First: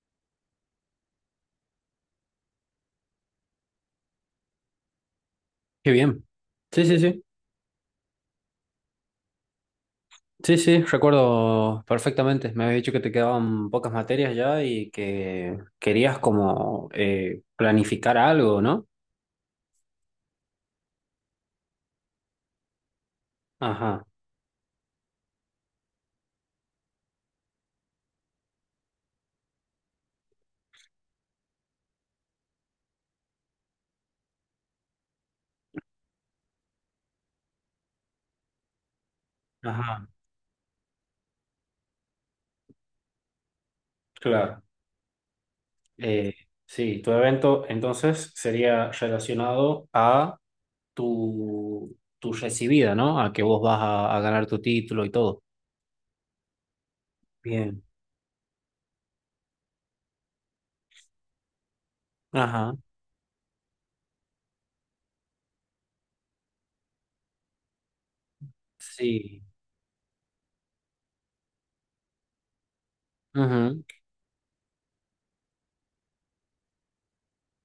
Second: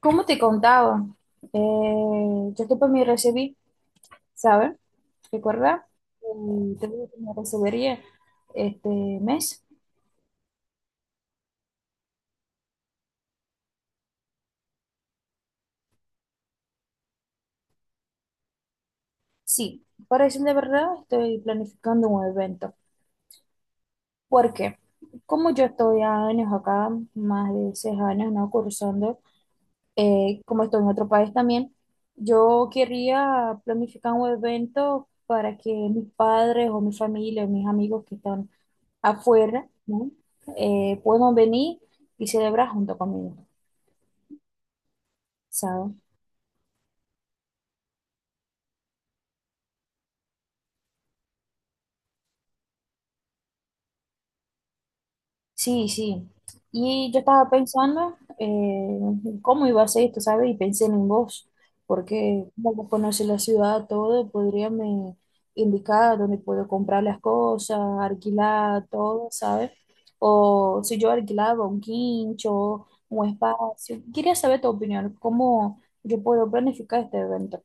Como te contaba, eh, yo después me recibí, ¿sabes? ¿Recuerda? Qué bien. Sí, Te sí, que sí. me recibiría este mes. Sí, sí, recuerdo perfectamente. Me habías dicho que te quedaban pocas materias ya y que querías como planificar algo, ¿no? Sí, para decir de verdad, estoy planificando un evento. Ajá, ¿Por qué? Como yo estoy años acá, más de 6 años, ¿no? Cursando, como estoy en otro país también, yo quería planificar un evento para que mis padres o mi familia, mis amigos que están afuera, ajá, ¿no? Puedan venir y celebrar junto conmigo, claro. ¿sabes? Eh, sí, tu evento entonces sería relacionado a tu recibida, ¿no? A que vos vas a ganar tu título y todo. Sí, sí. Y yo estaba Bien. pensando cómo iba a ser esto, ¿sabes? Y pensé en vos, porque como Ajá, vos conocés la ciudad, todo, podría me indicar dónde puedo comprar las cosas, alquilar, todo, sí. ¿sabes? O si yo alquilaba un quincho, un espacio. Quería saber tu opinión, cómo yo puedo planificar este evento.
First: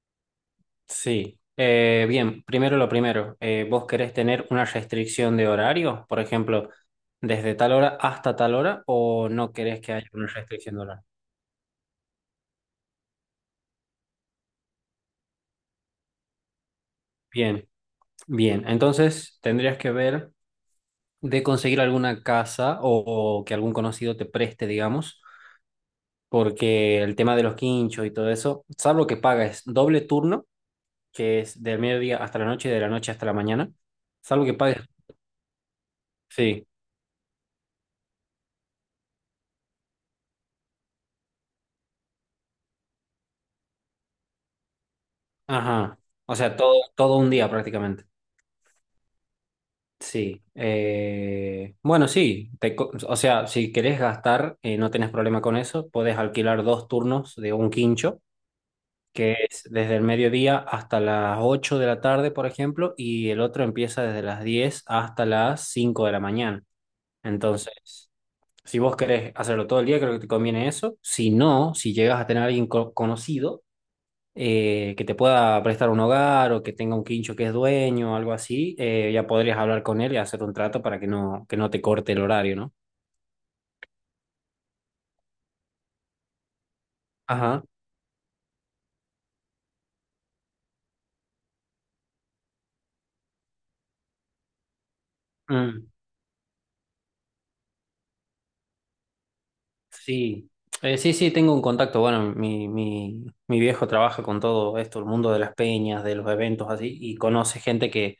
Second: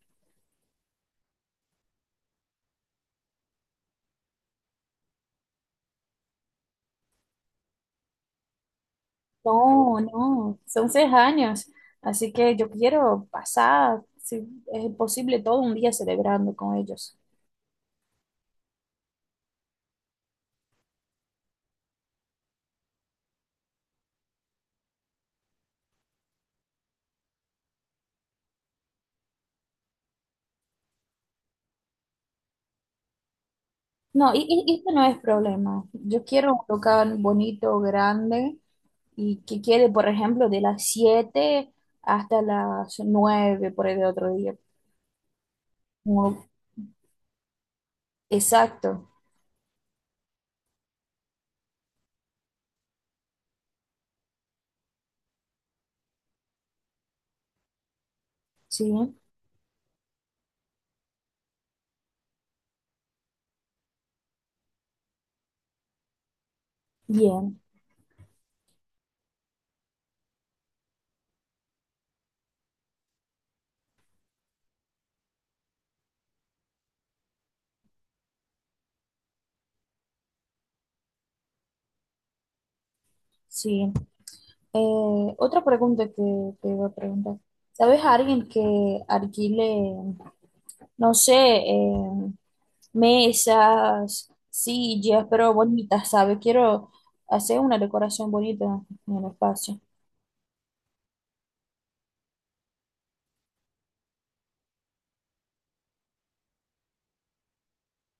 Sí, bien, primero lo primero, ¿vos querés tener una restricción de horario? Por ejemplo, desde tal hora hasta tal hora o no querés que No, haya una no, restricción de son horario? 3 años, así que yo quiero pasar, si es posible, todo un día celebrando con ellos. Bien, bien, entonces tendrías que ver de conseguir alguna casa o que algún conocido te preste, digamos, porque el tema de los quinchos y todo eso, salvo que pagues doble turno, que es del mediodía hasta la noche y de la noche hasta la mañana, No, y, salvo que y- y pagues, esto no es problema. Yo quiero un sí, local bonito, grande, y que quede, por ejemplo, de las 7 hasta las 9 por el otro día. ajá, o Como- sea, todo, todo un día prácticamente. Exacto, Sí, bueno, sí, o sea, si querés gastar, no tenés problema con eso, podés alquilar dos turnos de un quincho, sí, que es desde el mediodía hasta las 8 de la tarde, por ejemplo, y el otro empieza desde las 10 hasta las 5 de la mañana. bien, Entonces, si vos querés hacerlo todo el día, creo que te conviene eso. Si no, si llegas a tener a alguien conocido, que te pueda prestar un hogar o que tenga un quincho que es dueño o algo así, ya podrías hablar con él y hacer un trato para que no te corte el horario, ¿no? sí. Otra pregunta que te iba a preguntar. Ajá. ¿Sabes a alguien que alquile? No sé, mesas, sillas, pero Mm, bonitas, ¿sabes? Quiero hacer una decoración bonita en el espacio. sí. Sí, sí, tengo un contacto. Bueno, mi viejo trabaja con todo esto, el mundo de las peñas, de los eventos así, y conoce gente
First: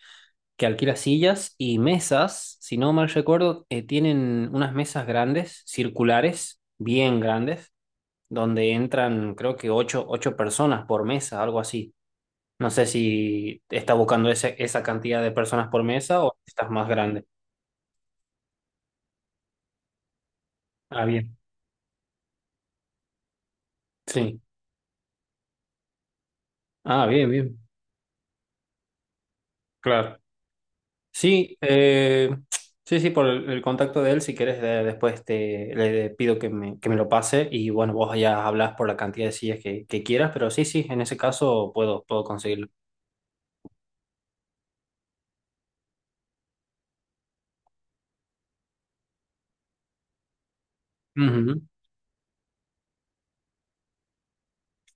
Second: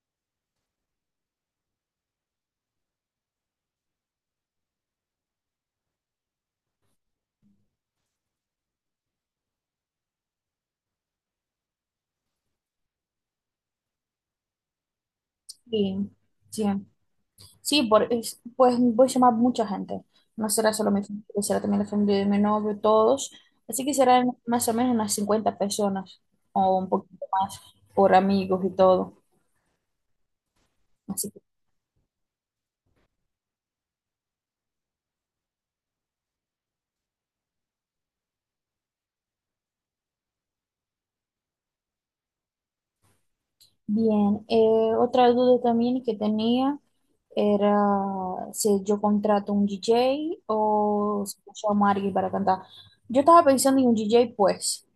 que alquila sillas y mesas, si no mal recuerdo, tienen unas mesas grandes, circulares, bien grandes, donde entran creo que ocho, ocho personas por mesa, algo así. No sé si está buscando esa cantidad de personas por Sí, mesa o sí, estás más grande. sí, pues voy a llamar mucha gente. No será solo mi Ah, familia, bien. será también la familia de mi novio, todos. Así que serán Sí. más o menos unas 50 personas o un Ah, poquito bien, bien. más por amigos y todo. Claro. Así que, Sí, sí, sí, por el contacto de él, si quieres, después te, le pido que me lo pase y bueno, vos ya hablas por la cantidad de sillas que quieras, pero sí, sí, en ese caso puedo, puedo conseguirlo. bien, otra duda también que tenía. Era si yo contrato un DJ o si yo Ujú, llamo a alguien para cantar. Yo estaba pensando en un DJ, pues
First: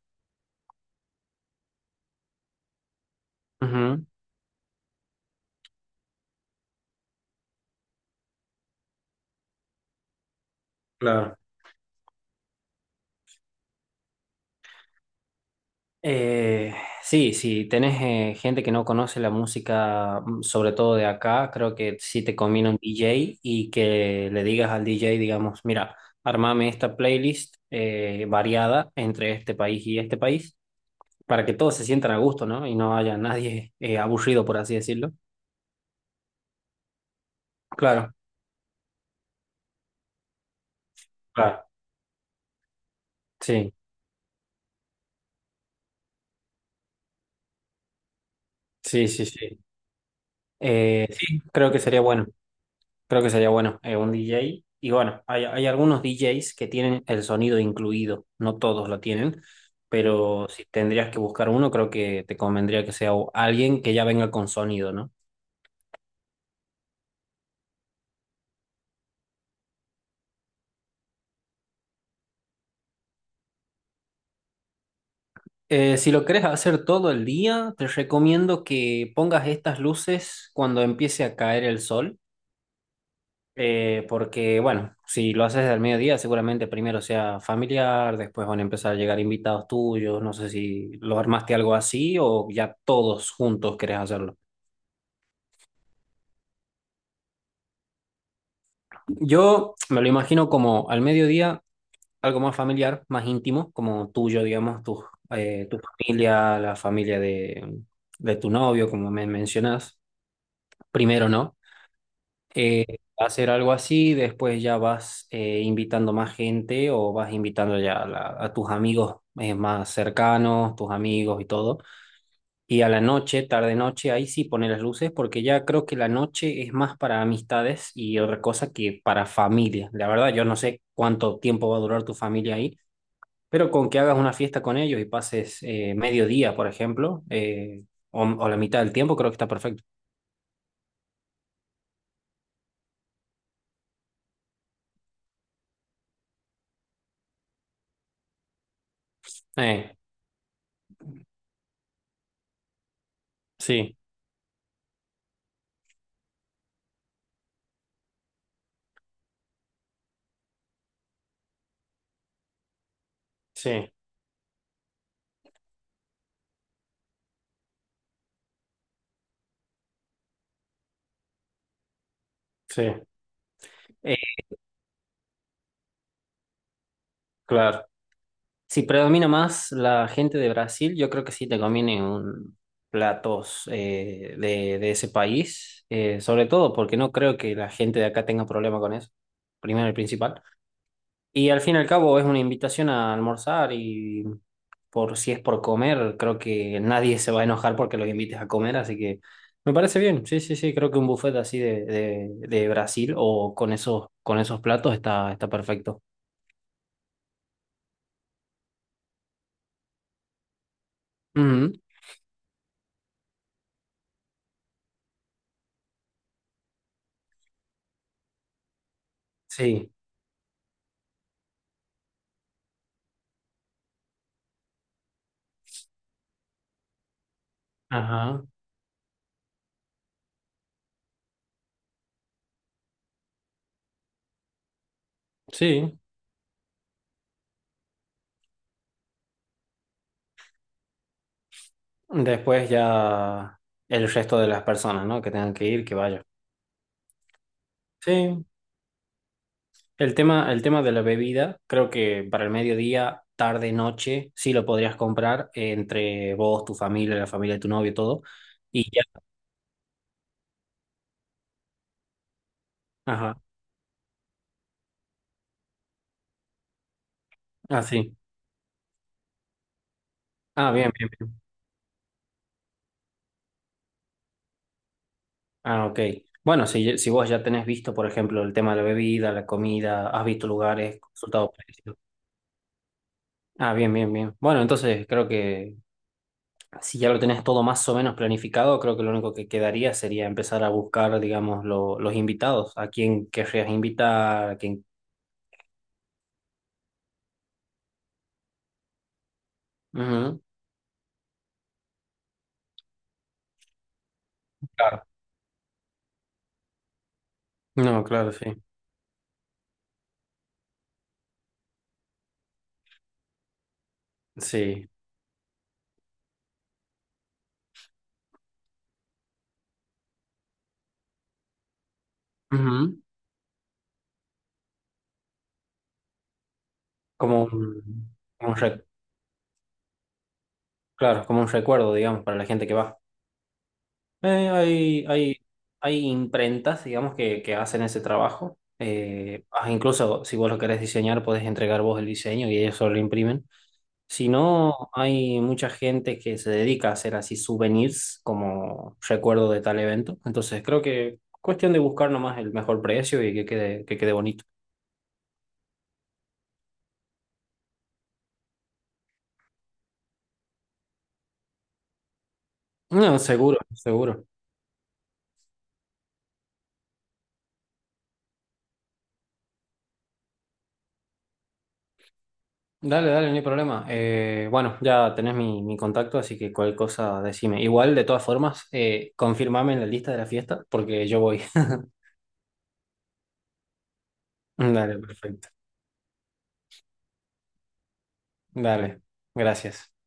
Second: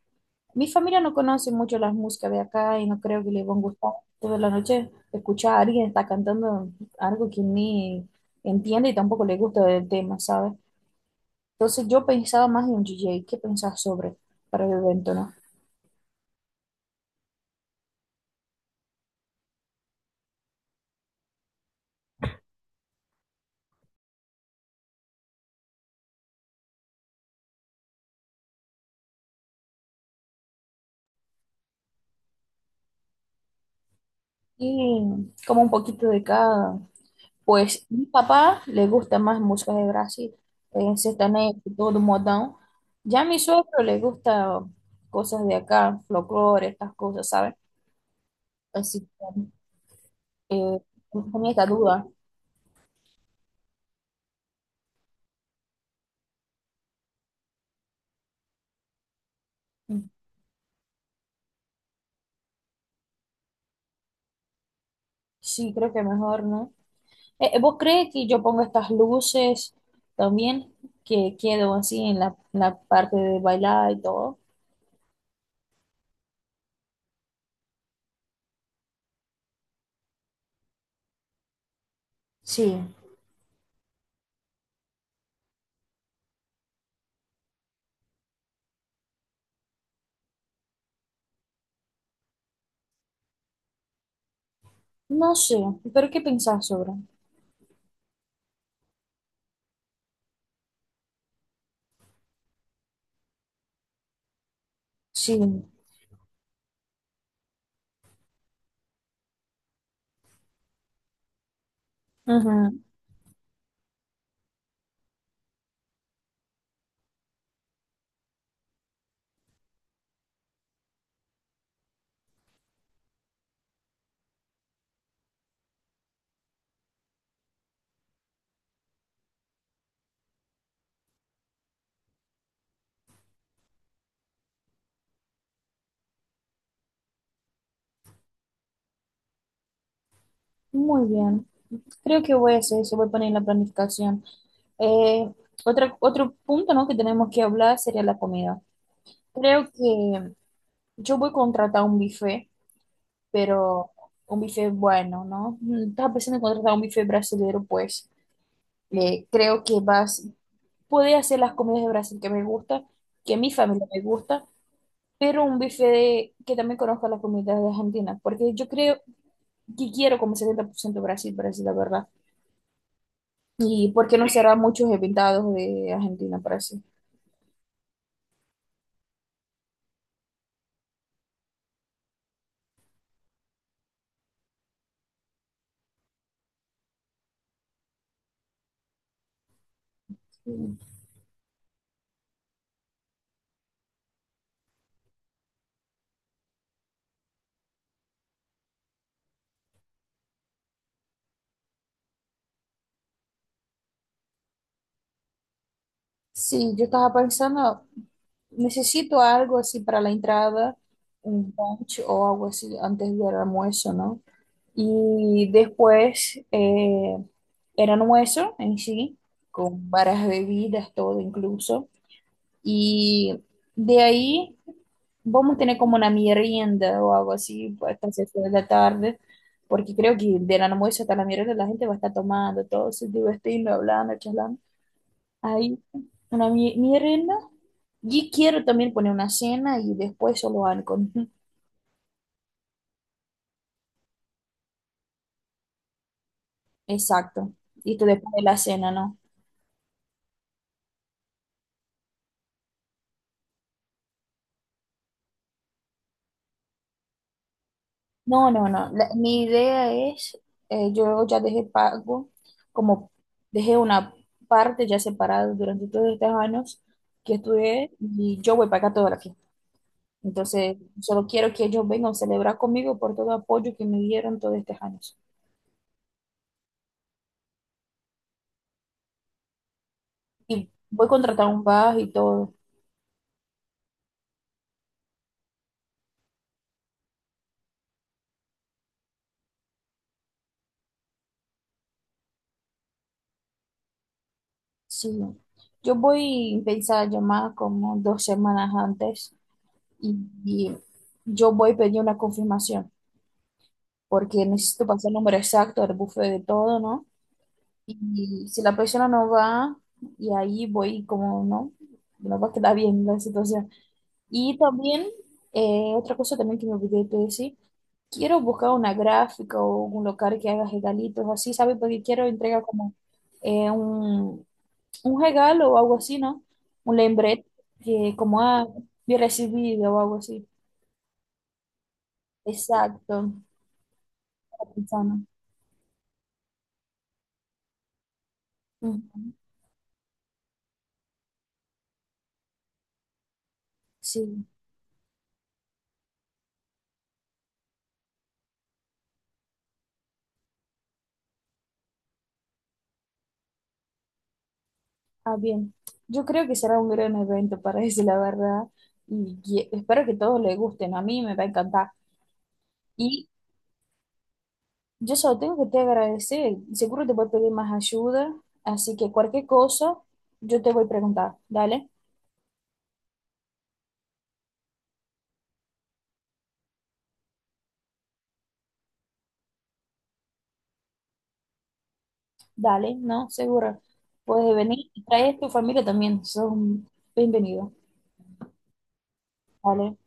mi familia no conoce mucho las músicas de acá y no creo que les van a gustar ujú, toda la noche escuchar a alguien está cantando algo que ni entiende y tampoco le gusta del tema, ¿sabes? claro. Entonces yo pensaba más en un DJ, ¿qué pensás sobre para el evento, no? Eh, sí, si tenés gente que no conoce la música, mm, sobre todo de acá, creo que sí te conviene un DJ y que le digas al DJ, digamos, mira, armame esta playlist variada entre este país y este país, para que todos se sientan a gusto, ¿no? Y no haya nadie aburrido, por así decirlo. Y como un poquito de cada, pues mi Claro, papá le gusta más música de Brasil, sertanejo claro. y todo modão. Ya a mi Sí, suegro le gusta cosas de acá, folclore, estas cosas, ¿sabes? Así sí, sí, que sí. eh, Sí, tenía esta creo que sería duda. bueno. Creo que sería bueno, un DJ. Y bueno, hay algunos DJs que tienen el sonido incluido, no todos lo tienen, pero si tendrías que buscar uno, creo que te convendría que sea alguien que ya venga con sonido, ¿no? Sí, creo que mejor, ¿no? ¿Vos crees que yo pongo estas luces también, que quedo así en la parte de bailar y todo? Si lo querés hacer todo el día, te recomiendo que pongas estas luces cuando empiece a caer el sol, Sí, porque bueno, si lo haces al mediodía, seguramente primero sea familiar, después van a empezar a llegar invitados tuyos, no sé si lo armaste algo así o ya todos juntos querés hacerlo. no sé, pero ¿qué pensás sobre? Yo me lo imagino como al mediodía, algo más familiar, más íntimo, como tuyo, digamos, tu, Sí, tu familia, la familia de tu novio, como me mencionas. Primero, ¿no? ujú. Eh, Hacer algo así, después ya vas invitando más gente o vas invitando ya a, a tus amigos más cercanos, tus amigos y todo. Y a la noche, tarde noche, ahí sí pone las luces porque ya creo que la noche es más para amistades y otra cosa que para familia. La verdad, yo no sé cuánto tiempo va a durar tu familia ahí, pero con que hagas una fiesta con ellos y pases mediodía, por ejemplo, o la mitad del tiempo, creo que está perfecto. Muy bien. Creo que voy a hacer eso, voy a poner en la planificación. Eh, otro punto, ¿no? Que tenemos que hablar sería la comida. Creo Eh, que yo voy a contratar un buffet, pero sí, un buffet bueno, ¿no? Estaba pensando en contratar un buffet brasileño, pues creo que vas, puede hacer las comidas de Brasil que me gusta, que a mi familia sí, me gusta, pero un buffet que también conozca las comidas de Argentina, porque yo creo que quiero como 70% Brasil, Brasil, la verdad. sí. ¿Y por Eh, qué no será muchos invitados de Argentina para sí? claro. Si predomina más la gente de Brasil, yo creo que sí te conviene un platos de ese país, sobre todo porque no creo que la gente de acá tenga problema con eso, primero y principal. Y al fin y al cabo es una invitación a almorzar y por si es por comer, creo que nadie se va a enojar porque los invites a comer, así que me parece bien, sí, sí, sí, creo que un buffet así de Brasil o con esos platos está, está perfecto. Sí, yo estaba pensando, necesito algo así para la entrada, un Ujú, lunch o algo así antes del almuerzo, ¿no? Y después el almuerzo en sí, con sí, varias bebidas, todo incluso. Y de ahí vamos a tener como una merienda o algo así pues, hasta las seis ajá, de la tarde, porque creo que del almuerzo hasta la merienda la gente va a estar tomando, todo se divirtiendo, hablando, charlando. Ahí, sí. una merienda. Y quiero también poner una cena y después solo algo. Después ya el resto de las personas, ¿no? Que tengan que ir, que vayan. Exacto. Y esto después de Sí, la cena, ¿no? El tema de la bebida, creo que para el mediodía, tarde, noche, sí lo podrías comprar entre vos, tu familia, la familia de tu novio, todo. No, no, no. Y ya. Mi idea es, yo ya dejé pago, como Ajá. dejé una parte ya separada durante todos estos años que Ah, estudié sí. y yo voy a pagar todo lo. Ah, Entonces, bien, bien, solo bien. quiero que ellos vengan a celebrar conmigo por todo el apoyo que me dieron todos estos años. Ah, ok. Bueno, si vos ya tenés visto, por ejemplo, el tema de la bebida, la comida, has visto Y lugares, voy a contratar consultado un precios. bus y todo. Ah, bien, bien, bien. Bueno, entonces creo que si ya lo tenés todo más o menos planificado, creo que lo único que quedaría sería empezar a buscar, digamos, los invitados, a quién querrías invitar, a quién... Sí, ¿no? Yo voy a pensar llamar como 2 semanas antes y, Ujú. y yo voy a pedir una confirmación porque necesito Claro. pasar el número exacto del buffet de todo, ¿no? No, claro, Y sí. si la persona no va, y ahí voy como, ¿no? No va a quedar bien la situación. Y Sí. también, otra cosa también que me olvidé de decir, quiero buscar una gráfica o un local que haga regalitos así, ¿sabes? Porque quiero entregar como Ujú. eh, un, un regalo o algo así, ¿no? Un Como lembrete un, que como, yo recibido o algo así. claro, como un recuerdo, digamos, para la gente que va. Exacto, Eh, está hay, pensando. hay, Hay imprentas, digamos, que hacen ese trabajo. Ujú. Incluso si vos lo querés diseñar, podés entregar vos el diseño y ellos solo lo imprimen. Si Sí, no, hay mucha gente que se dedica a hacer así souvenirs como recuerdo de tal evento. Entonces creo que cuestión de buscar nomás el mejor precio y que quede bonito. ah, bien. Yo creo que será un gran evento para ese, la verdad espero que todos les gusten. A mí me va a encantar. No, Y seguro, seguro. yo solo tengo que te agradecer. Seguro te voy a pedir más ayuda, así que cualquier cosa yo te voy a preguntar. Dale, Dale, dale, no hay problema. Bueno, ya tenés mi contacto, así que cualquier cosa decime. Igual, de todas formas, confirmame en la lista de la fiesta porque yo voy. dale, no, seguro. Puedes venir Dale, y traes perfecto. tu familia también. Son bienvenidos. Dale, gracias. Dale.